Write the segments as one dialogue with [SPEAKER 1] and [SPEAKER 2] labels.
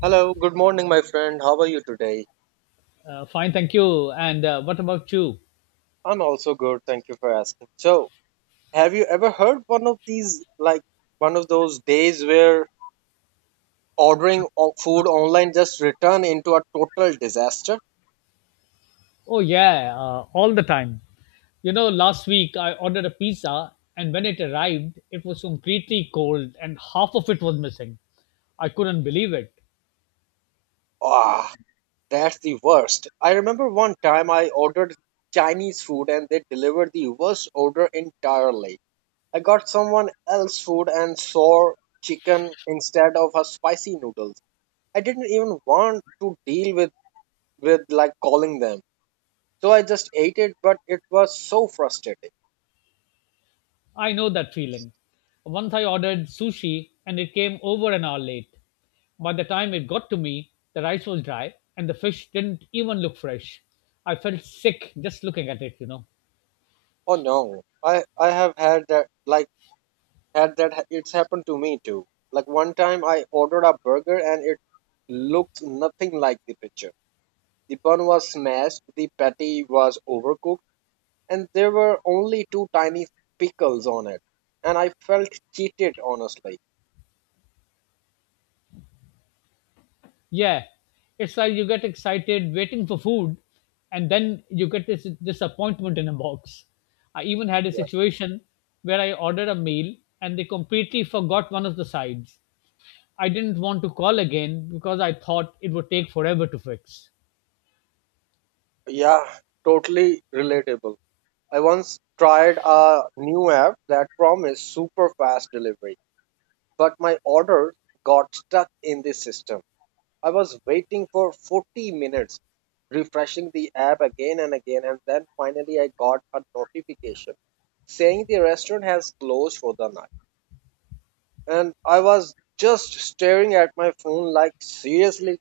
[SPEAKER 1] Hello, good morning, my friend. How are you today?
[SPEAKER 2] Fine, thank you. And what about you?
[SPEAKER 1] I'm also good. Thank you for asking. So, have you ever heard one of these, like one of those days where ordering food online just return into a total disaster?
[SPEAKER 2] Oh, yeah, all the time. You know, last week I ordered a pizza, and when it arrived, it was completely cold and half of it was missing. I couldn't believe it.
[SPEAKER 1] Ah, that's the worst. I remember one time I ordered Chinese food and they delivered the worst order entirely. I got someone else's food and saw chicken instead of a spicy noodles. I didn't even want to deal with like calling them. So I just ate it, but it was so frustrating.
[SPEAKER 2] I know that feeling. Once I ordered sushi, and it came over an hour late. By the time it got to me, the rice was dry and the fish didn't even look fresh. I felt sick just looking at it.
[SPEAKER 1] Oh no, I have had that like it's happened to me too. Like one time I ordered a burger and it looked nothing like the picture. The bun was smashed, the patty was overcooked, and there were only two tiny pickles on it. And I felt cheated, honestly.
[SPEAKER 2] Yeah, it's like you get excited waiting for food, and then you get this disappointment in a box. I even had a situation where I ordered a meal and they completely forgot one of the sides. I didn't want to call again because I thought it would take forever to fix.
[SPEAKER 1] Yeah, totally relatable. I once tried a new app that promised super fast delivery, but my order got stuck in the system. I was waiting for 40 minutes, refreshing the app again and again, and then finally I got a notification saying the restaurant has closed for the night. And I was just staring at my phone like, seriously?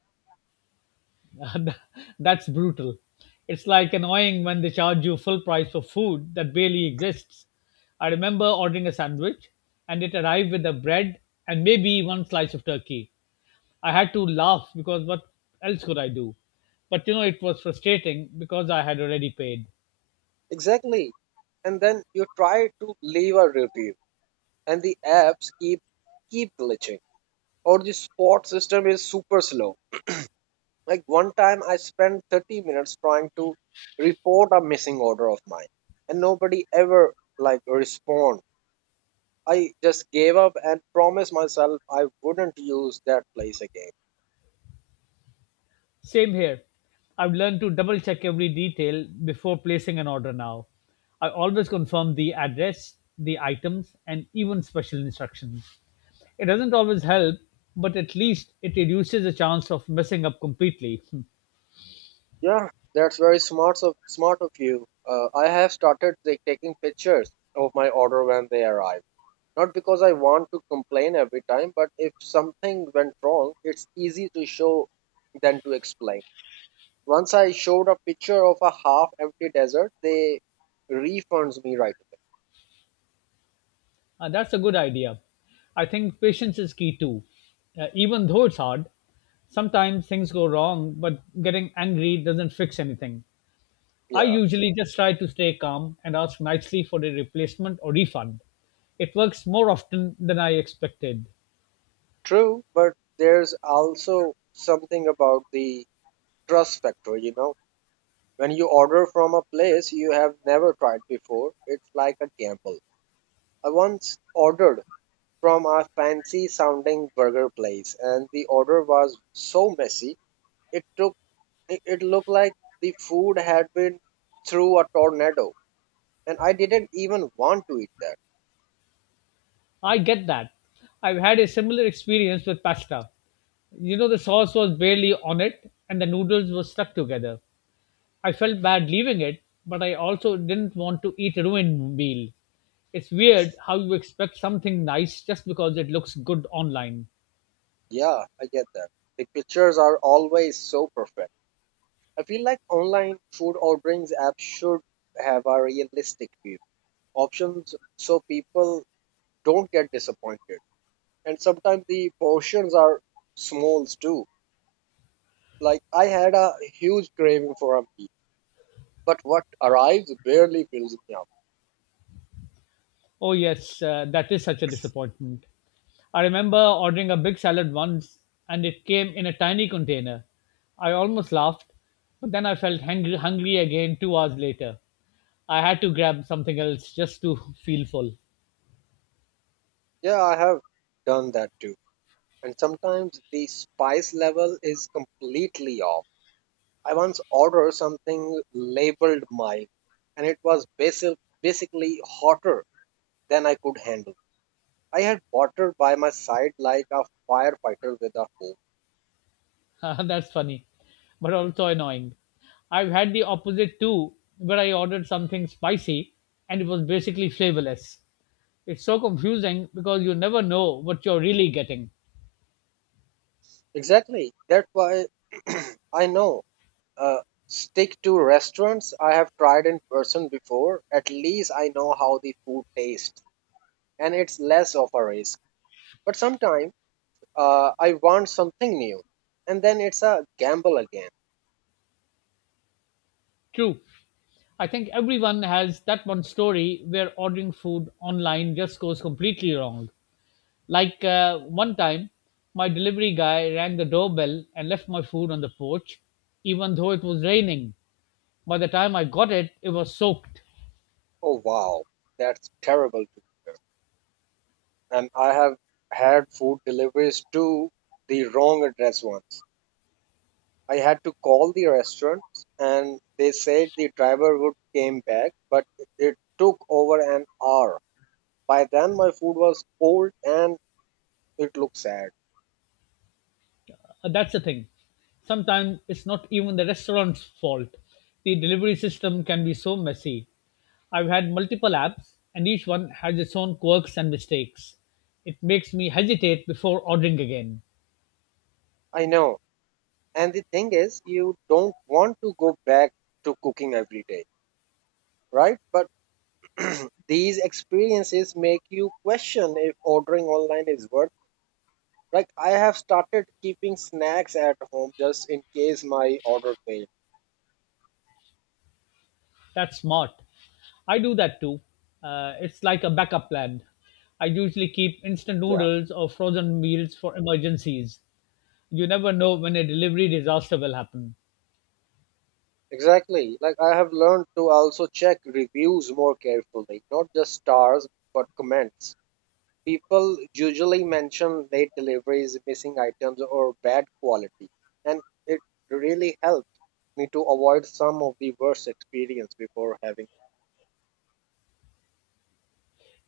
[SPEAKER 2] That's brutal. It's like annoying when they charge you full price for food that barely exists. I remember ordering a sandwich and it arrived with the bread and maybe one slice of turkey. I had to laugh because what else could I do? But you know, it was frustrating because I had already paid.
[SPEAKER 1] Exactly. And then you try to leave a review, and the apps keep glitching, or the spot system is super slow. Like one time I spent 30 minutes trying to report a missing order of mine, and nobody ever like respond. I just gave up and promised myself I wouldn't use that place again.
[SPEAKER 2] Same here. I've learned to double check every detail before placing an order now. I always confirm the address, the items, and even special instructions. It doesn't always help, but at least it reduces the chance of messing up completely.
[SPEAKER 1] Yeah, that's very smart of you. I have started like, taking pictures of my order when they arrive. Not because I want to complain every time, but if something went wrong, it's easy to show than to explain. Once I showed a picture of a half empty desert, they refunds me right away.
[SPEAKER 2] That's a good idea. I think patience is key too. Even though it's hard, sometimes things go wrong, but getting angry doesn't fix anything. I
[SPEAKER 1] Yeah.
[SPEAKER 2] usually just try to stay calm and ask nicely for a replacement or refund. It works more often than I expected.
[SPEAKER 1] True, but there's also something about the trust factor, you know. When you order from a place you have never tried before, it's like a gamble. I once ordered from a fancy sounding burger place and the order was so messy, it took it it looked like the food had been through a tornado, and I didn't even want to eat that.
[SPEAKER 2] I get that. I've had a similar experience with pasta. You know, the sauce was barely on it and the noodles were stuck together. I felt bad leaving it, but I also didn't want to eat a ruined meal. It's weird how you expect something nice just because it looks good online.
[SPEAKER 1] Yeah, I get that. The pictures are always so perfect. I feel like online food orderings apps should have a realistic view options, so people don't get disappointed. And sometimes the portions are smalls too. Like I had a huge craving for a meal, but what arrives barely fills me up.
[SPEAKER 2] Oh, yes, that is such a disappointment. I remember ordering a big salad once and it came in a tiny container. I almost laughed, but then I felt hungry again 2 hours later. I had to grab something else just to feel full.
[SPEAKER 1] Yeah, I have done that too. And sometimes the spice level is completely off. I once ordered something labeled mild, and it was basically hotter than I could handle. I had water by my side like a firefighter with a hose.
[SPEAKER 2] That's funny, but also annoying. I've had the opposite too, where I ordered something spicy and it was basically flavorless. It's so confusing because you never know what you're really getting.
[SPEAKER 1] Exactly. That's why I know. Uh, Stick to restaurants I have tried in person before. At least I know how the food tastes, and it's less of a risk. But sometimes I want something new, and then it's a gamble again.
[SPEAKER 2] True. I think everyone has that one story where ordering food online just goes completely wrong. Like one time, my delivery guy rang the doorbell and left my food on the porch, even though it was raining. By the time I got it, it was soaked.
[SPEAKER 1] Oh wow, that's terrible. And I have had food deliveries to the wrong address once. I had to call the restaurant and they said the driver would came back, but it took over an hour. By then my food was cold and it looked sad.
[SPEAKER 2] That's the thing. Sometimes it's not even the restaurant's fault. The delivery system can be so messy. I've had multiple apps, and each one has its own quirks and mistakes. It makes me hesitate before ordering again.
[SPEAKER 1] I know. And the thing is, you don't want to go back to cooking every day, right? But these experiences make you question if ordering online is worth. Like I have started keeping snacks at home just in case my order fails.
[SPEAKER 2] That's smart. I do that too. It's like a backup plan. I usually keep instant
[SPEAKER 1] Yeah,
[SPEAKER 2] noodles or frozen meals for emergencies. You never know when a delivery disaster will happen.
[SPEAKER 1] exactly. Like I have learned to also check reviews more carefully, not just stars but comments. People usually mention late deliveries, missing items, or bad quality, and it really helps me to avoid some of the worst experience before having.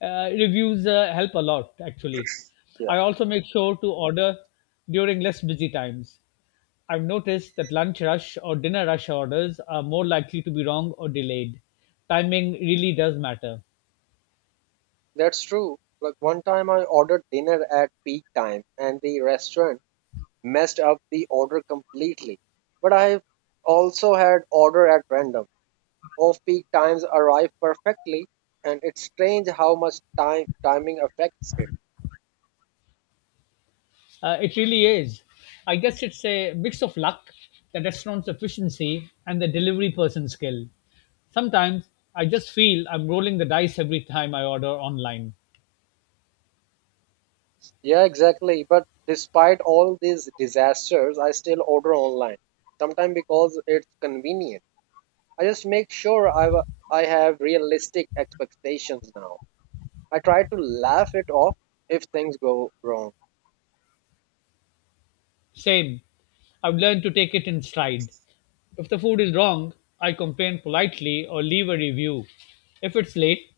[SPEAKER 2] Reviews help a lot actually.
[SPEAKER 1] Yeah,
[SPEAKER 2] I also make sure to order during less busy times. I've noticed that lunch rush or dinner rush orders are more likely to be wrong or delayed. Timing really does matter.
[SPEAKER 1] that's true. Like one time I ordered dinner at peak time, and the restaurant messed up the order completely. But I've also had order at random. Off peak times arrive perfectly, and it's strange how much time timing affects it.
[SPEAKER 2] It really is. I guess it's a mix of luck, the restaurant's efficiency and the delivery person's skill. Sometimes I just feel I'm rolling the dice every time I order online.
[SPEAKER 1] Yeah, exactly. But despite all these disasters, I still order online, sometimes because it's convenient. I just make sure I have realistic expectations now. I try to laugh it off if things go wrong.
[SPEAKER 2] Same. I've learned to take it in stride. If the food is wrong, I complain politely or leave a review. If it's late,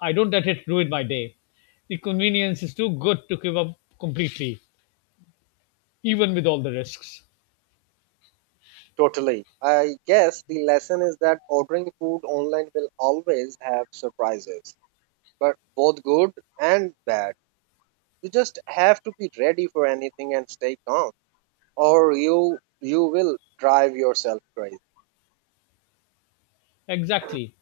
[SPEAKER 2] I don't let it ruin my day. The convenience is too good to give up completely, even with all the risks.
[SPEAKER 1] Totally. I guess the lesson is that ordering food online will always have surprises, but both good and bad. You just have to be ready for anything and stay calm, or you will drive yourself crazy.
[SPEAKER 2] Exactly.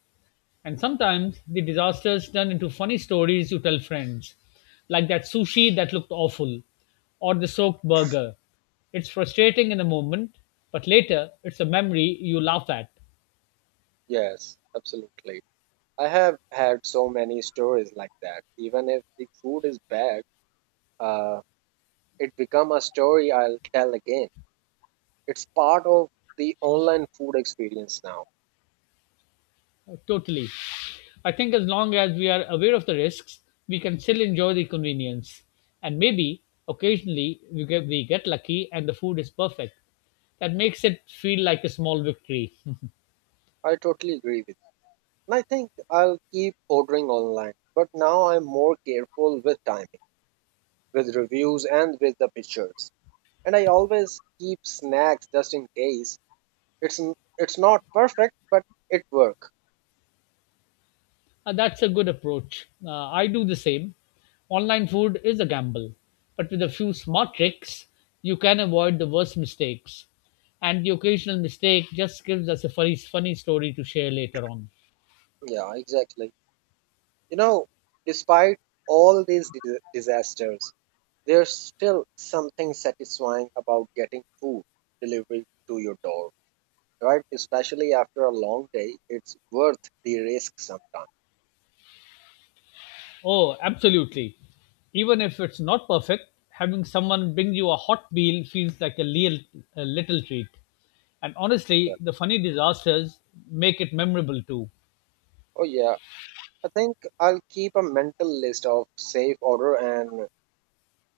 [SPEAKER 2] And sometimes the disasters turn into funny stories you tell friends, like that sushi that looked awful, or the soaked burger. It's frustrating in the moment, but later it's a memory you laugh at.
[SPEAKER 1] Yes, absolutely. I have had so many stories like that. Even if the food is bad, uh, it become a story I'll tell again. It's part of the online food experience now.
[SPEAKER 2] Totally. I think as long as we are aware of the risks, we can still enjoy the convenience. And maybe occasionally we get lucky and the food is perfect. That makes it feel like a small victory.
[SPEAKER 1] I totally agree with. And I think I'll keep ordering online, but now I'm more careful with timing, with reviews, and with the pictures. And I always keep snacks just in case. It's not perfect, but it work.
[SPEAKER 2] That's a good approach. I do the same. Online food is a gamble, but with a few smart tricks, you can avoid the worst mistakes. And the occasional mistake just gives us a funny story to share later on.
[SPEAKER 1] Yeah, exactly. You know, despite all these disasters, there's still something satisfying about getting food delivered to your door, right? Especially after a long day, it's worth the risk sometimes.
[SPEAKER 2] Oh, absolutely. Even if it's not perfect, having someone bring you a hot meal feels like a real, a little treat. And
[SPEAKER 1] Yeah.
[SPEAKER 2] honestly, the funny disasters make it memorable too.
[SPEAKER 1] Oh yeah, I think I'll keep a mental list of safe order and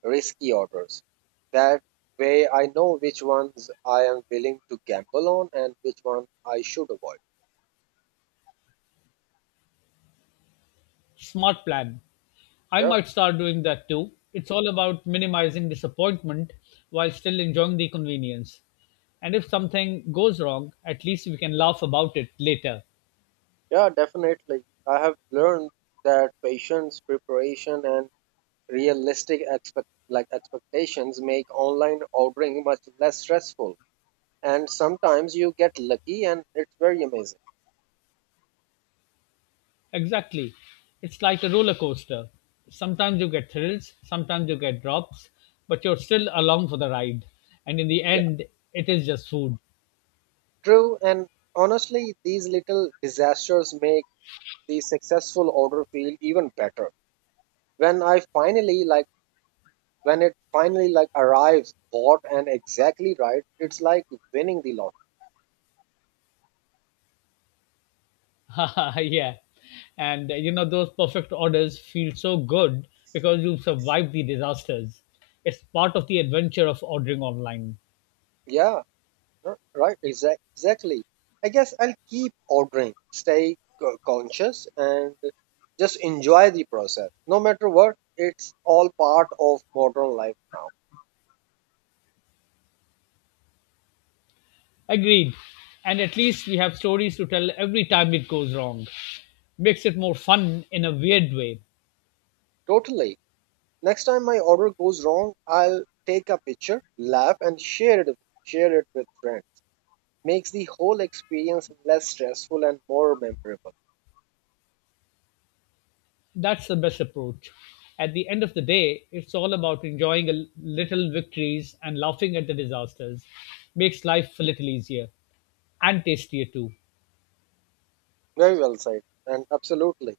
[SPEAKER 1] risky orders. That way I know which ones I am willing to gamble on and which one I should avoid.
[SPEAKER 2] Smart plan. I
[SPEAKER 1] Yeah.
[SPEAKER 2] might start doing that too. It's all about minimizing disappointment while still enjoying the convenience. And if something goes wrong, at least we can laugh about it later.
[SPEAKER 1] Yeah, definitely. I have learned that patience, preparation and realistic expect like expectations make online ordering much less stressful. And sometimes you get lucky and it's very amazing.
[SPEAKER 2] Exactly. It's like a roller coaster. Sometimes you get thrills, sometimes you get drops, but you're still along for the ride. And in the
[SPEAKER 1] Yeah.
[SPEAKER 2] end, it is just food.
[SPEAKER 1] True, and honestly these little disasters make the successful order feel even better when I finally like when it finally like arrives bought and exactly right. It's like winning the lottery.
[SPEAKER 2] Yeah. And you know, those perfect orders feel so good because you survived the disasters. It's part of the adventure of ordering online.
[SPEAKER 1] Yeah, right, exactly. I guess I'll keep ordering, stay conscious, and just enjoy the process no matter what. It's all part of modern life now.
[SPEAKER 2] Agreed. And at least we have stories to tell every time it goes wrong. Makes it more fun in a weird way.
[SPEAKER 1] Totally. Next time my order goes wrong, I'll take a picture, laugh and share it with friends. Makes the whole experience less stressful and more memorable.
[SPEAKER 2] That's the best approach. At the end of the day, it's all about enjoying a little victories and laughing at the disasters. Makes life a little easier and tastier too.
[SPEAKER 1] Very well said, and absolutely.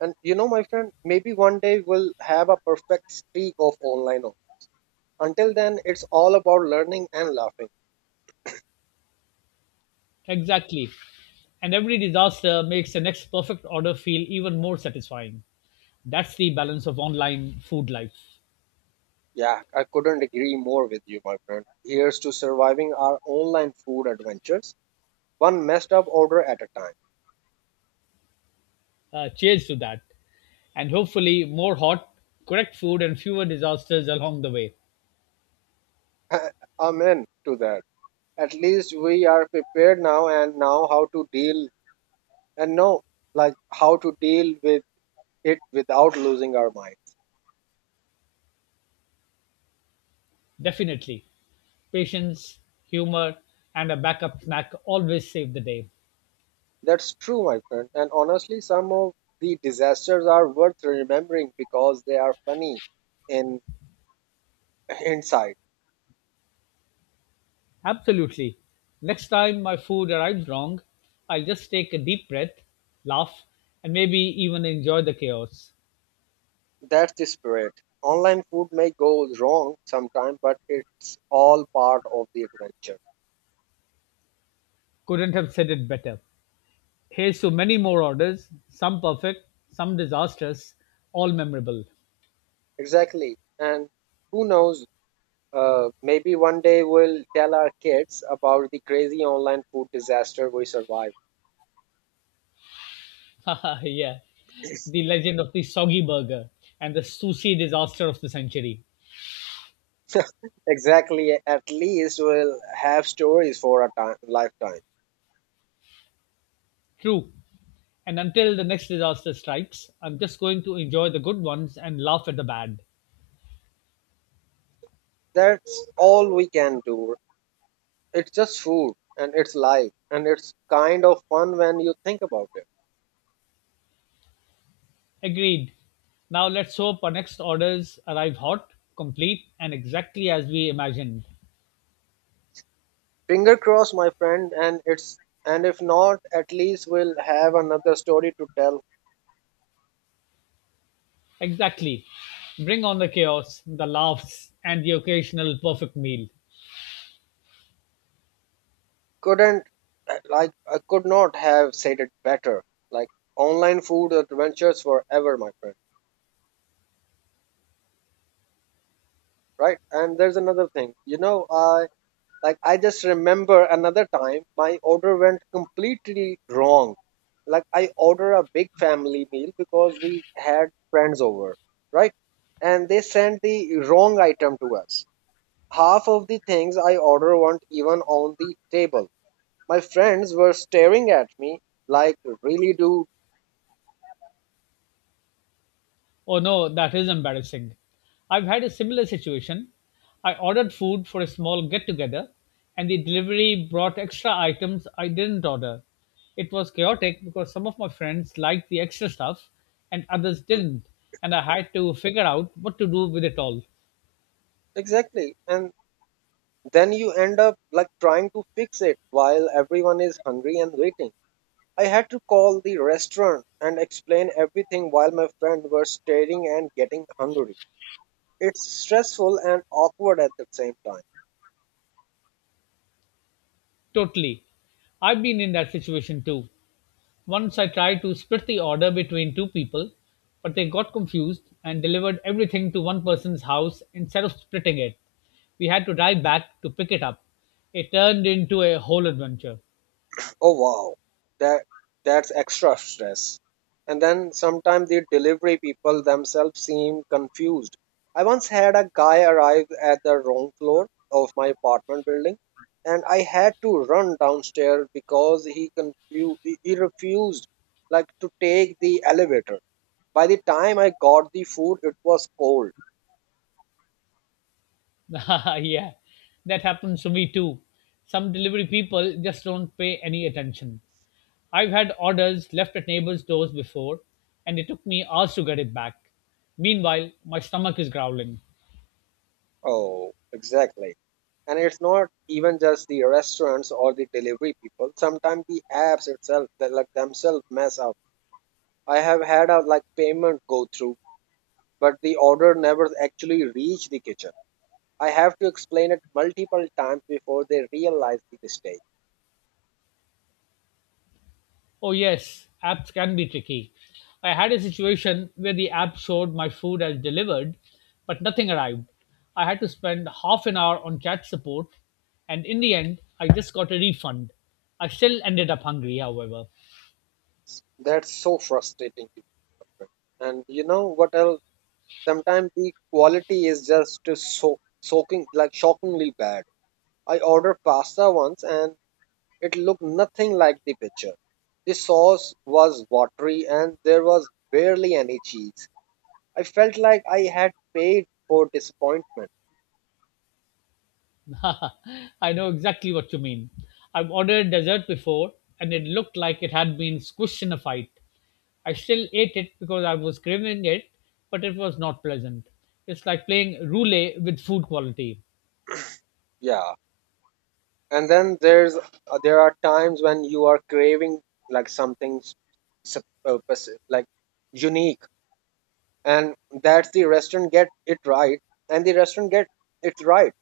[SPEAKER 1] And you know, my friend, maybe one day we'll have a perfect streak of online. Only. Until then, it's all about learning and laughing.
[SPEAKER 2] Exactly. And every disaster makes the next perfect order feel even more satisfying. That's the balance of online food life.
[SPEAKER 1] Yeah, I couldn't agree more with you, my friend. Here's to surviving our online food adventures, one messed up order at a
[SPEAKER 2] Cheers to that. And hopefully, more hot, correct food, and fewer disasters along the way.
[SPEAKER 1] time. Amen to that. At least we are prepared now and now how to deal and know like how to deal with it without losing our mind.
[SPEAKER 2] Definitely. Patience, humor, and a backup snack always save the day.
[SPEAKER 1] That's true, my friend. And honestly, some of the disasters are worth remembering because they are funny in hindsight.
[SPEAKER 2] Absolutely. Next time my food arrives wrong, I'll just take a deep breath, laugh, and maybe even enjoy the chaos.
[SPEAKER 1] That's the spirit. Online food may go wrong sometime, but it's all part of the adventure.
[SPEAKER 2] Couldn't have said it better. Here's to many more orders, some perfect, some disastrous, all memorable.
[SPEAKER 1] Exactly. And who knows? Maybe one day we'll tell our kids about the crazy online food disaster we survived.
[SPEAKER 2] Yeah, the legend of the soggy burger and the sushi disaster of the century.
[SPEAKER 1] Exactly. At least we'll have stories for a time, lifetime.
[SPEAKER 2] True. And until the next disaster strikes, I'm just going to enjoy the good ones and laugh at the bad.
[SPEAKER 1] That's all we can do. It's just food and it's life and it's kind of fun when you think about it.
[SPEAKER 2] Agreed. Now let's hope our next orders arrive hot, complete, and exactly as we imagined.
[SPEAKER 1] Finger crossed, my friend, and it's. And if not, at least we'll have another story to tell.
[SPEAKER 2] Exactly. Bring on the chaos, the laughs, and the occasional perfect meal.
[SPEAKER 1] Couldn't like I could not have said it better. Like online food adventures forever, my friend. Right? And there's another thing. You know, I Like I just remember another time my order went completely wrong. Like I ordered a big family meal because we had friends over, right? And they sent the wrong item to us. Half of the things I ordered weren't even on the table. My friends were staring at me like, really, dude?
[SPEAKER 2] Oh no, that is embarrassing. I've had a similar situation. I ordered food for a small get together, and the delivery brought extra items I didn't order. It was chaotic because some of my friends liked the extra stuff and others
[SPEAKER 1] Mm.
[SPEAKER 2] didn't, and I had to figure out what to do with it all.
[SPEAKER 1] Exactly. And then you end up like trying to fix it while everyone is hungry and waiting. I had to call the restaurant and explain everything while my friend were staring and getting hungry. It's stressful and awkward at the same time.
[SPEAKER 2] Totally. I've been in that situation too. Once I tried to split the order between two people, but they got confused and delivered everything to one person's house instead of splitting it. We had to drive back to pick it up. It turned into a whole adventure.
[SPEAKER 1] Oh wow, that that's extra stress. And then sometimes the delivery people themselves seem confused. I once had a guy arrive at the wrong floor of my apartment building, and I had to run downstairs because he confused. He refused, like, to take the elevator. By the time I got the food, it was cold.
[SPEAKER 2] Yeah, that happens to me too. Some delivery people just don't pay any attention. I've had orders left at neighbors' doors before, and it took me hours to get it back. Meanwhile, my stomach is growling.
[SPEAKER 1] Oh, exactly. And it's not even just the restaurants or the delivery people. Sometimes the apps itself, they, like themselves, mess up. I have had a like payment go through, but the order never actually reached the kitchen. I have to explain it multiple times before they realize the mistake.
[SPEAKER 2] Oh, yes, apps can be tricky. I had a situation where the app showed my food as delivered, but nothing arrived. I had to spend half an hour on chat support, and in the end, I just got a refund. I still ended up hungry, however.
[SPEAKER 1] That's so frustrating. To people. And you know what else? Sometimes the quality is just so soaking like shockingly bad. I ordered pasta once and it looked nothing like the picture. The sauce was watery and there was barely any cheese. I felt like I had paid for disappointment.
[SPEAKER 2] I know exactly what you mean. I've ordered dessert before, and it looked like it had been squished in a fight. I still ate it because I was craving it, but it was not pleasant. It's like playing roulette with food quality.
[SPEAKER 1] Yeah. And then there are times when you are craving like something s- sup- pers- like unique and that's the restaurant get it right and the restaurant get it right,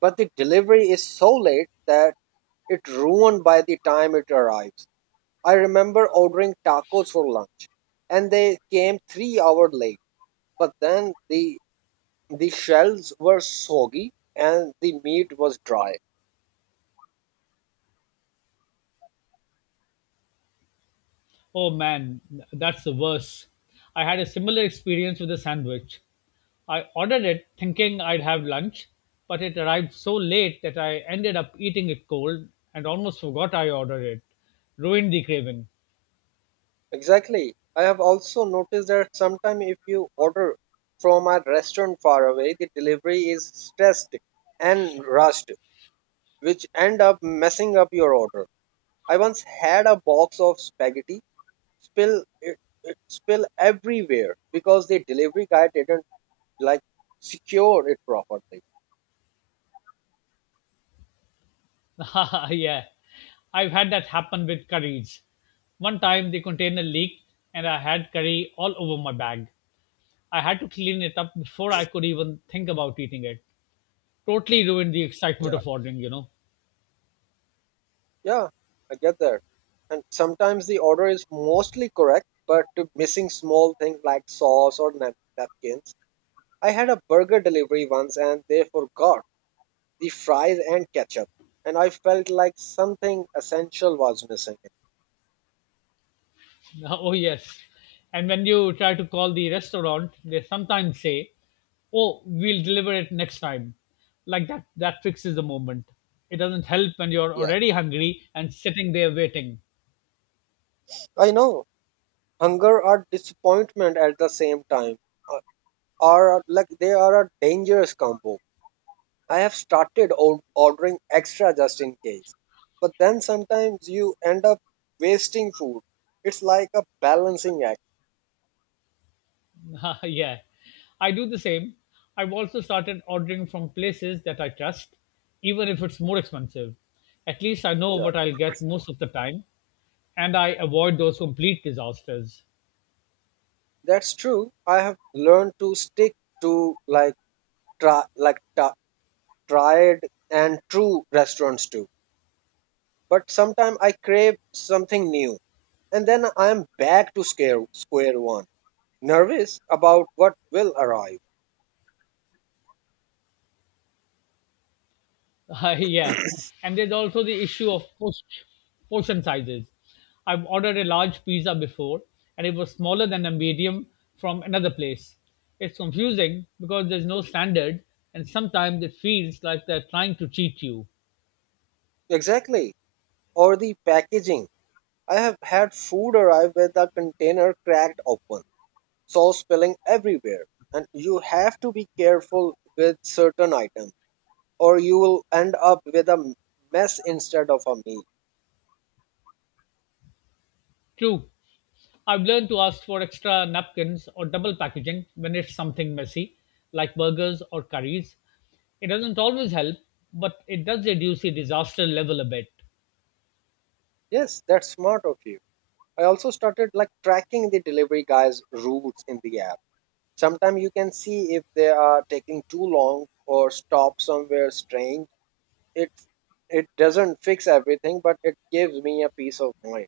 [SPEAKER 1] but the delivery is so late that it ruined by the time it arrives. I remember ordering tacos for lunch, and they came 3 hours late. But then the shells were soggy and the meat was dry.
[SPEAKER 2] Oh man, that's the worst. I had a similar experience with a sandwich. I ordered it thinking I'd have lunch, but it arrived so late that I ended up eating it cold and almost forgot I ordered it. Ruined the craving.
[SPEAKER 1] Exactly. I have also noticed that sometimes if you order from a restaurant far away, the delivery is stressed and rushed, which end up messing up your order. I once had a box of spaghetti spill it, it spill everywhere because the delivery guy didn't like secure it properly.
[SPEAKER 2] Yeah, I've had that happen with curries. One time the container leaked and I had curry all over my bag. I had to clean it up before I could even think about eating it, totally ruined the excitement
[SPEAKER 1] Yeah,
[SPEAKER 2] of ordering, you know.
[SPEAKER 1] yeah, I get that. And sometimes the order is mostly correct, but missing small things like sauce or napkins. I had a burger delivery once and they forgot the fries and ketchup, and I felt like something essential was missing.
[SPEAKER 2] Oh, yes. And when you try to call the restaurant, they sometimes say, "Oh, we'll deliver it next time." Like that, that fixes the moment. It doesn't help when you're
[SPEAKER 1] Yeah,
[SPEAKER 2] already hungry and sitting there waiting.
[SPEAKER 1] I know. Hunger or disappointment at the same time uh, are like they are a dangerous combo. I have started ordering extra just in case. But then sometimes you end up wasting food. It's like a balancing act.
[SPEAKER 2] Yeah. I do the same. I've also started ordering from places that I trust, even if it's more expensive. At least I know
[SPEAKER 1] Yeah.
[SPEAKER 2] what I'll get most of the time, and I avoid those complete disasters.
[SPEAKER 1] That's true. I have learned to stick to like try like ta tried and true restaurants too. But sometimes I crave something new, and then I am back to square one, nervous about what will arrive.
[SPEAKER 2] Yeah, and there's also the issue of portion sizes. I've ordered a large pizza before, and it was smaller than a medium from another place. It's confusing because there's no standard, and sometimes it feels like they're trying to cheat you.
[SPEAKER 1] Exactly, or the packaging. I have had food arrive with a container cracked open, sauce spilling everywhere, and you have to be careful with certain items or you will end up with a mess instead of a meal.
[SPEAKER 2] True, I've learned to ask for extra napkins or double packaging when it's something messy, like burgers or curries. It doesn't always help, but it does reduce the disaster level a bit.
[SPEAKER 1] Yes, that's smart of you. I also started like tracking the delivery guys' routes in the app. Sometimes you can see if they are taking too long or stop somewhere strange. It it doesn't fix everything, but it gives me a peace of mind.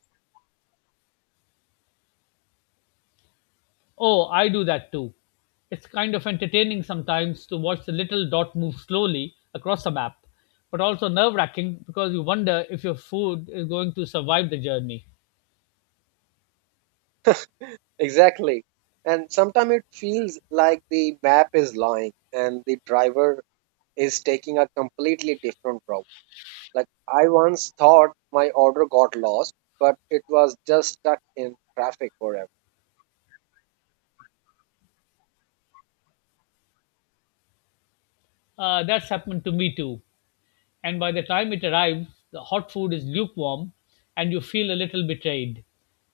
[SPEAKER 2] Oh, I do that too. It's kind of entertaining sometimes to watch the little dot move slowly across a map, but also nerve wracking because you wonder if your food is going to survive the journey.
[SPEAKER 1] Exactly. And sometimes it feels like the map is lying and the driver is taking a completely different route. Like I once thought my order got lost, but it was just stuck in traffic forever.
[SPEAKER 2] That's happened to me too. And by the time it arrives, the hot food is lukewarm and you feel a little betrayed.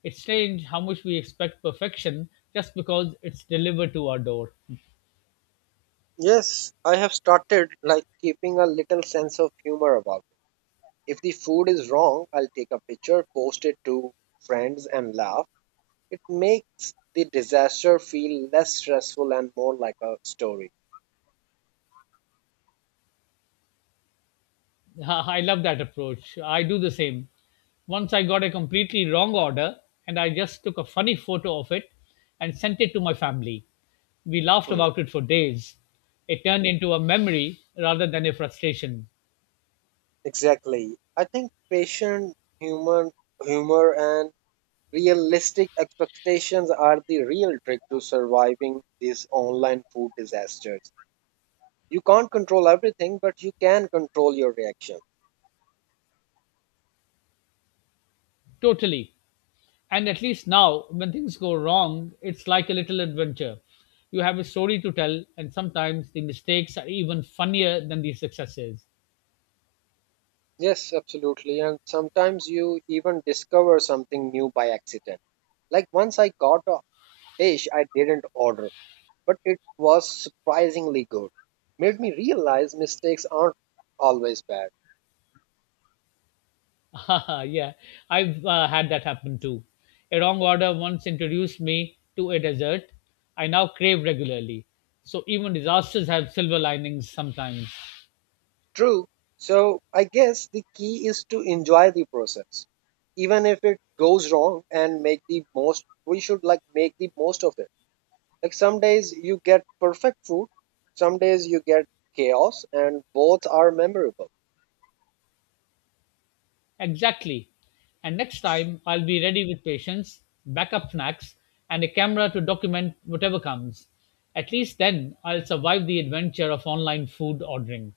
[SPEAKER 2] It's strange how much we expect perfection just because it's delivered to our door.
[SPEAKER 1] Yes, I have started like keeping a little sense of humor about it. If the food is wrong, I'll take a picture, post it to friends and laugh. It makes the disaster feel less stressful and more like a story.
[SPEAKER 2] I love that approach. I do the same. Once I got a completely wrong order and I just took a funny photo of it and sent it to my family. We laughed
[SPEAKER 1] Hmm.
[SPEAKER 2] about it for days. It turned into a memory rather than a frustration.
[SPEAKER 1] Exactly. I think patient human humor and realistic expectations are the real trick to surviving these online food disasters. You can't control everything, but you can control your reaction.
[SPEAKER 2] Totally. And at least now, when things go wrong, it's like a little adventure. You have a story to tell, and sometimes the mistakes are even funnier than the successes.
[SPEAKER 1] Yes, absolutely. And sometimes you even discover something new by accident. Like once I got a dish I didn't order, but it was surprisingly good. Made me realize mistakes aren't always bad.
[SPEAKER 2] Yeah, I've had that happen too. A wrong order once introduced me to a dessert I now crave regularly. So even disasters have silver linings sometimes.
[SPEAKER 1] True. So I guess the key is to enjoy the process, even if it goes wrong, and make the most. We should like make the most of it. Like some days you get perfect food, some days you get chaos, and both are memorable.
[SPEAKER 2] Exactly. And next time, I'll be ready with patience, backup snacks, and a camera to document whatever comes. At least then, I'll survive the adventure of online food ordering.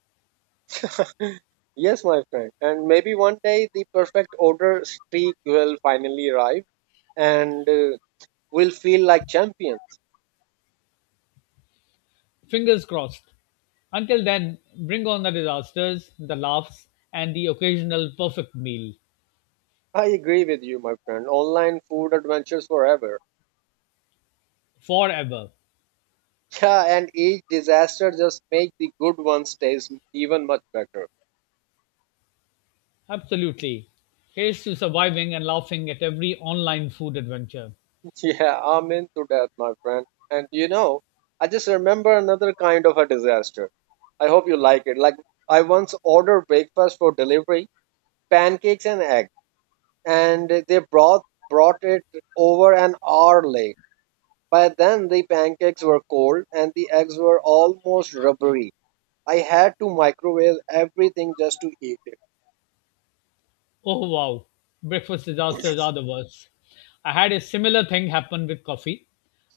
[SPEAKER 1] Yes, my friend. And maybe one day the perfect order streak will finally arrive, and we'll feel like champions.
[SPEAKER 2] Fingers crossed. Until then, bring on the disasters, the laughs, and the occasional perfect meal.
[SPEAKER 1] I agree with you, my friend. Online food adventures forever.
[SPEAKER 2] Forever.
[SPEAKER 1] Yeah, and each disaster just make the good ones taste even much better.
[SPEAKER 2] Absolutely. Here's to surviving and laughing at every online food adventure.
[SPEAKER 1] Yeah, I'm into that, my friend. And you know, I just remember another kind of a disaster. I hope you like it. Like I once ordered breakfast for delivery, pancakes and egg, and they brought it over an hour late. By then the pancakes were cold and the eggs were almost rubbery. I had to microwave everything just to eat it.
[SPEAKER 2] Oh wow, breakfast disasters are the worst. I had a similar thing happen with coffee.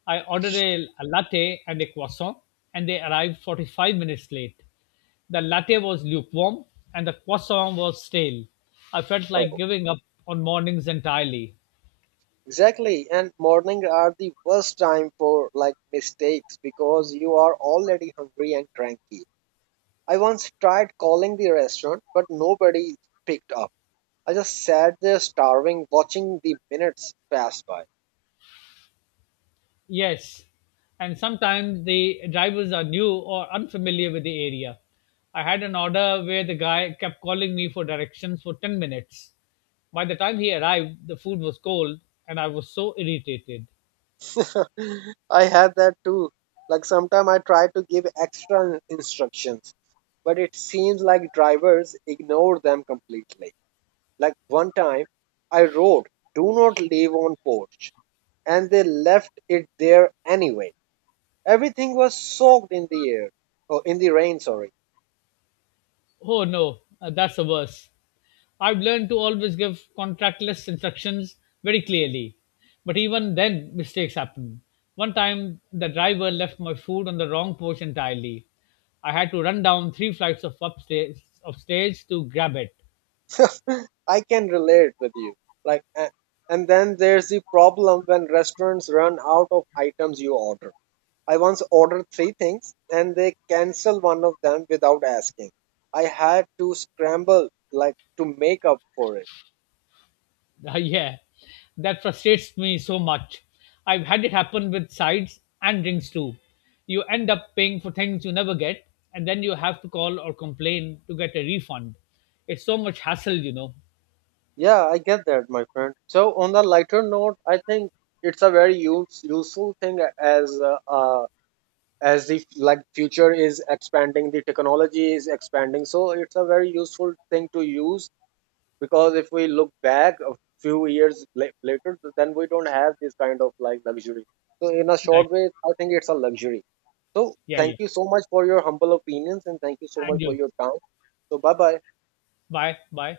[SPEAKER 2] I ordered a latte and a croissant, and they arrived 45 minutes late. The latte was lukewarm, and the croissant was stale. I felt like giving up on mornings entirely.
[SPEAKER 1] Exactly, and morning are the worst time for like mistakes because you are already hungry and cranky. I once tried calling the restaurant, but nobody picked up. I just sat there starving, watching the minutes pass by.
[SPEAKER 2] Yes, and sometimes the drivers are new or unfamiliar with the area. I had an order where the guy kept calling me for directions for 10 minutes. By the time he arrived, the food was cold and I was so irritated.
[SPEAKER 1] I had that too. Like sometimes I try to give extra instructions, but it seems like drivers ignore them completely. Like one time, I wrote, "Do not leave on porch," and they left it there anyway. Everything was soaked in the air, oh, in the rain, sorry.
[SPEAKER 2] Oh no, that's the worst. I've learned to always give contractless instructions very clearly, but even then mistakes happen. One time, the driver left my food on the wrong porch entirely. I had to run down three flights of upstairs of stairs to grab it.
[SPEAKER 1] I can relate with you. Like, a- and then there's the problem when restaurants run out of items you order. I once ordered three things and they cancel one of them without asking. I had to scramble like to make up for it.
[SPEAKER 2] Yeah, that frustrates me so much. I've had it happen with sides and drinks too. You end up paying for things you never get, and then you have to call or complain to get a refund. It's so much hassle.
[SPEAKER 1] Yeah, I get that, my friend. So on the lighter note, I think it's a very useful thing as a as the like future is expanding, the technology is expanding, so it's a very useful thing to use, because if we look back a few later, then we don't have this kind of like luxury. So in a
[SPEAKER 2] Like,
[SPEAKER 1] short way, I think it's a luxury. So
[SPEAKER 2] yeah,
[SPEAKER 1] thank
[SPEAKER 2] yeah.
[SPEAKER 1] you so much for your humble opinions, and thank you so much
[SPEAKER 2] And
[SPEAKER 1] for
[SPEAKER 2] you.
[SPEAKER 1] your time. So bye bye.
[SPEAKER 2] Bye, bye.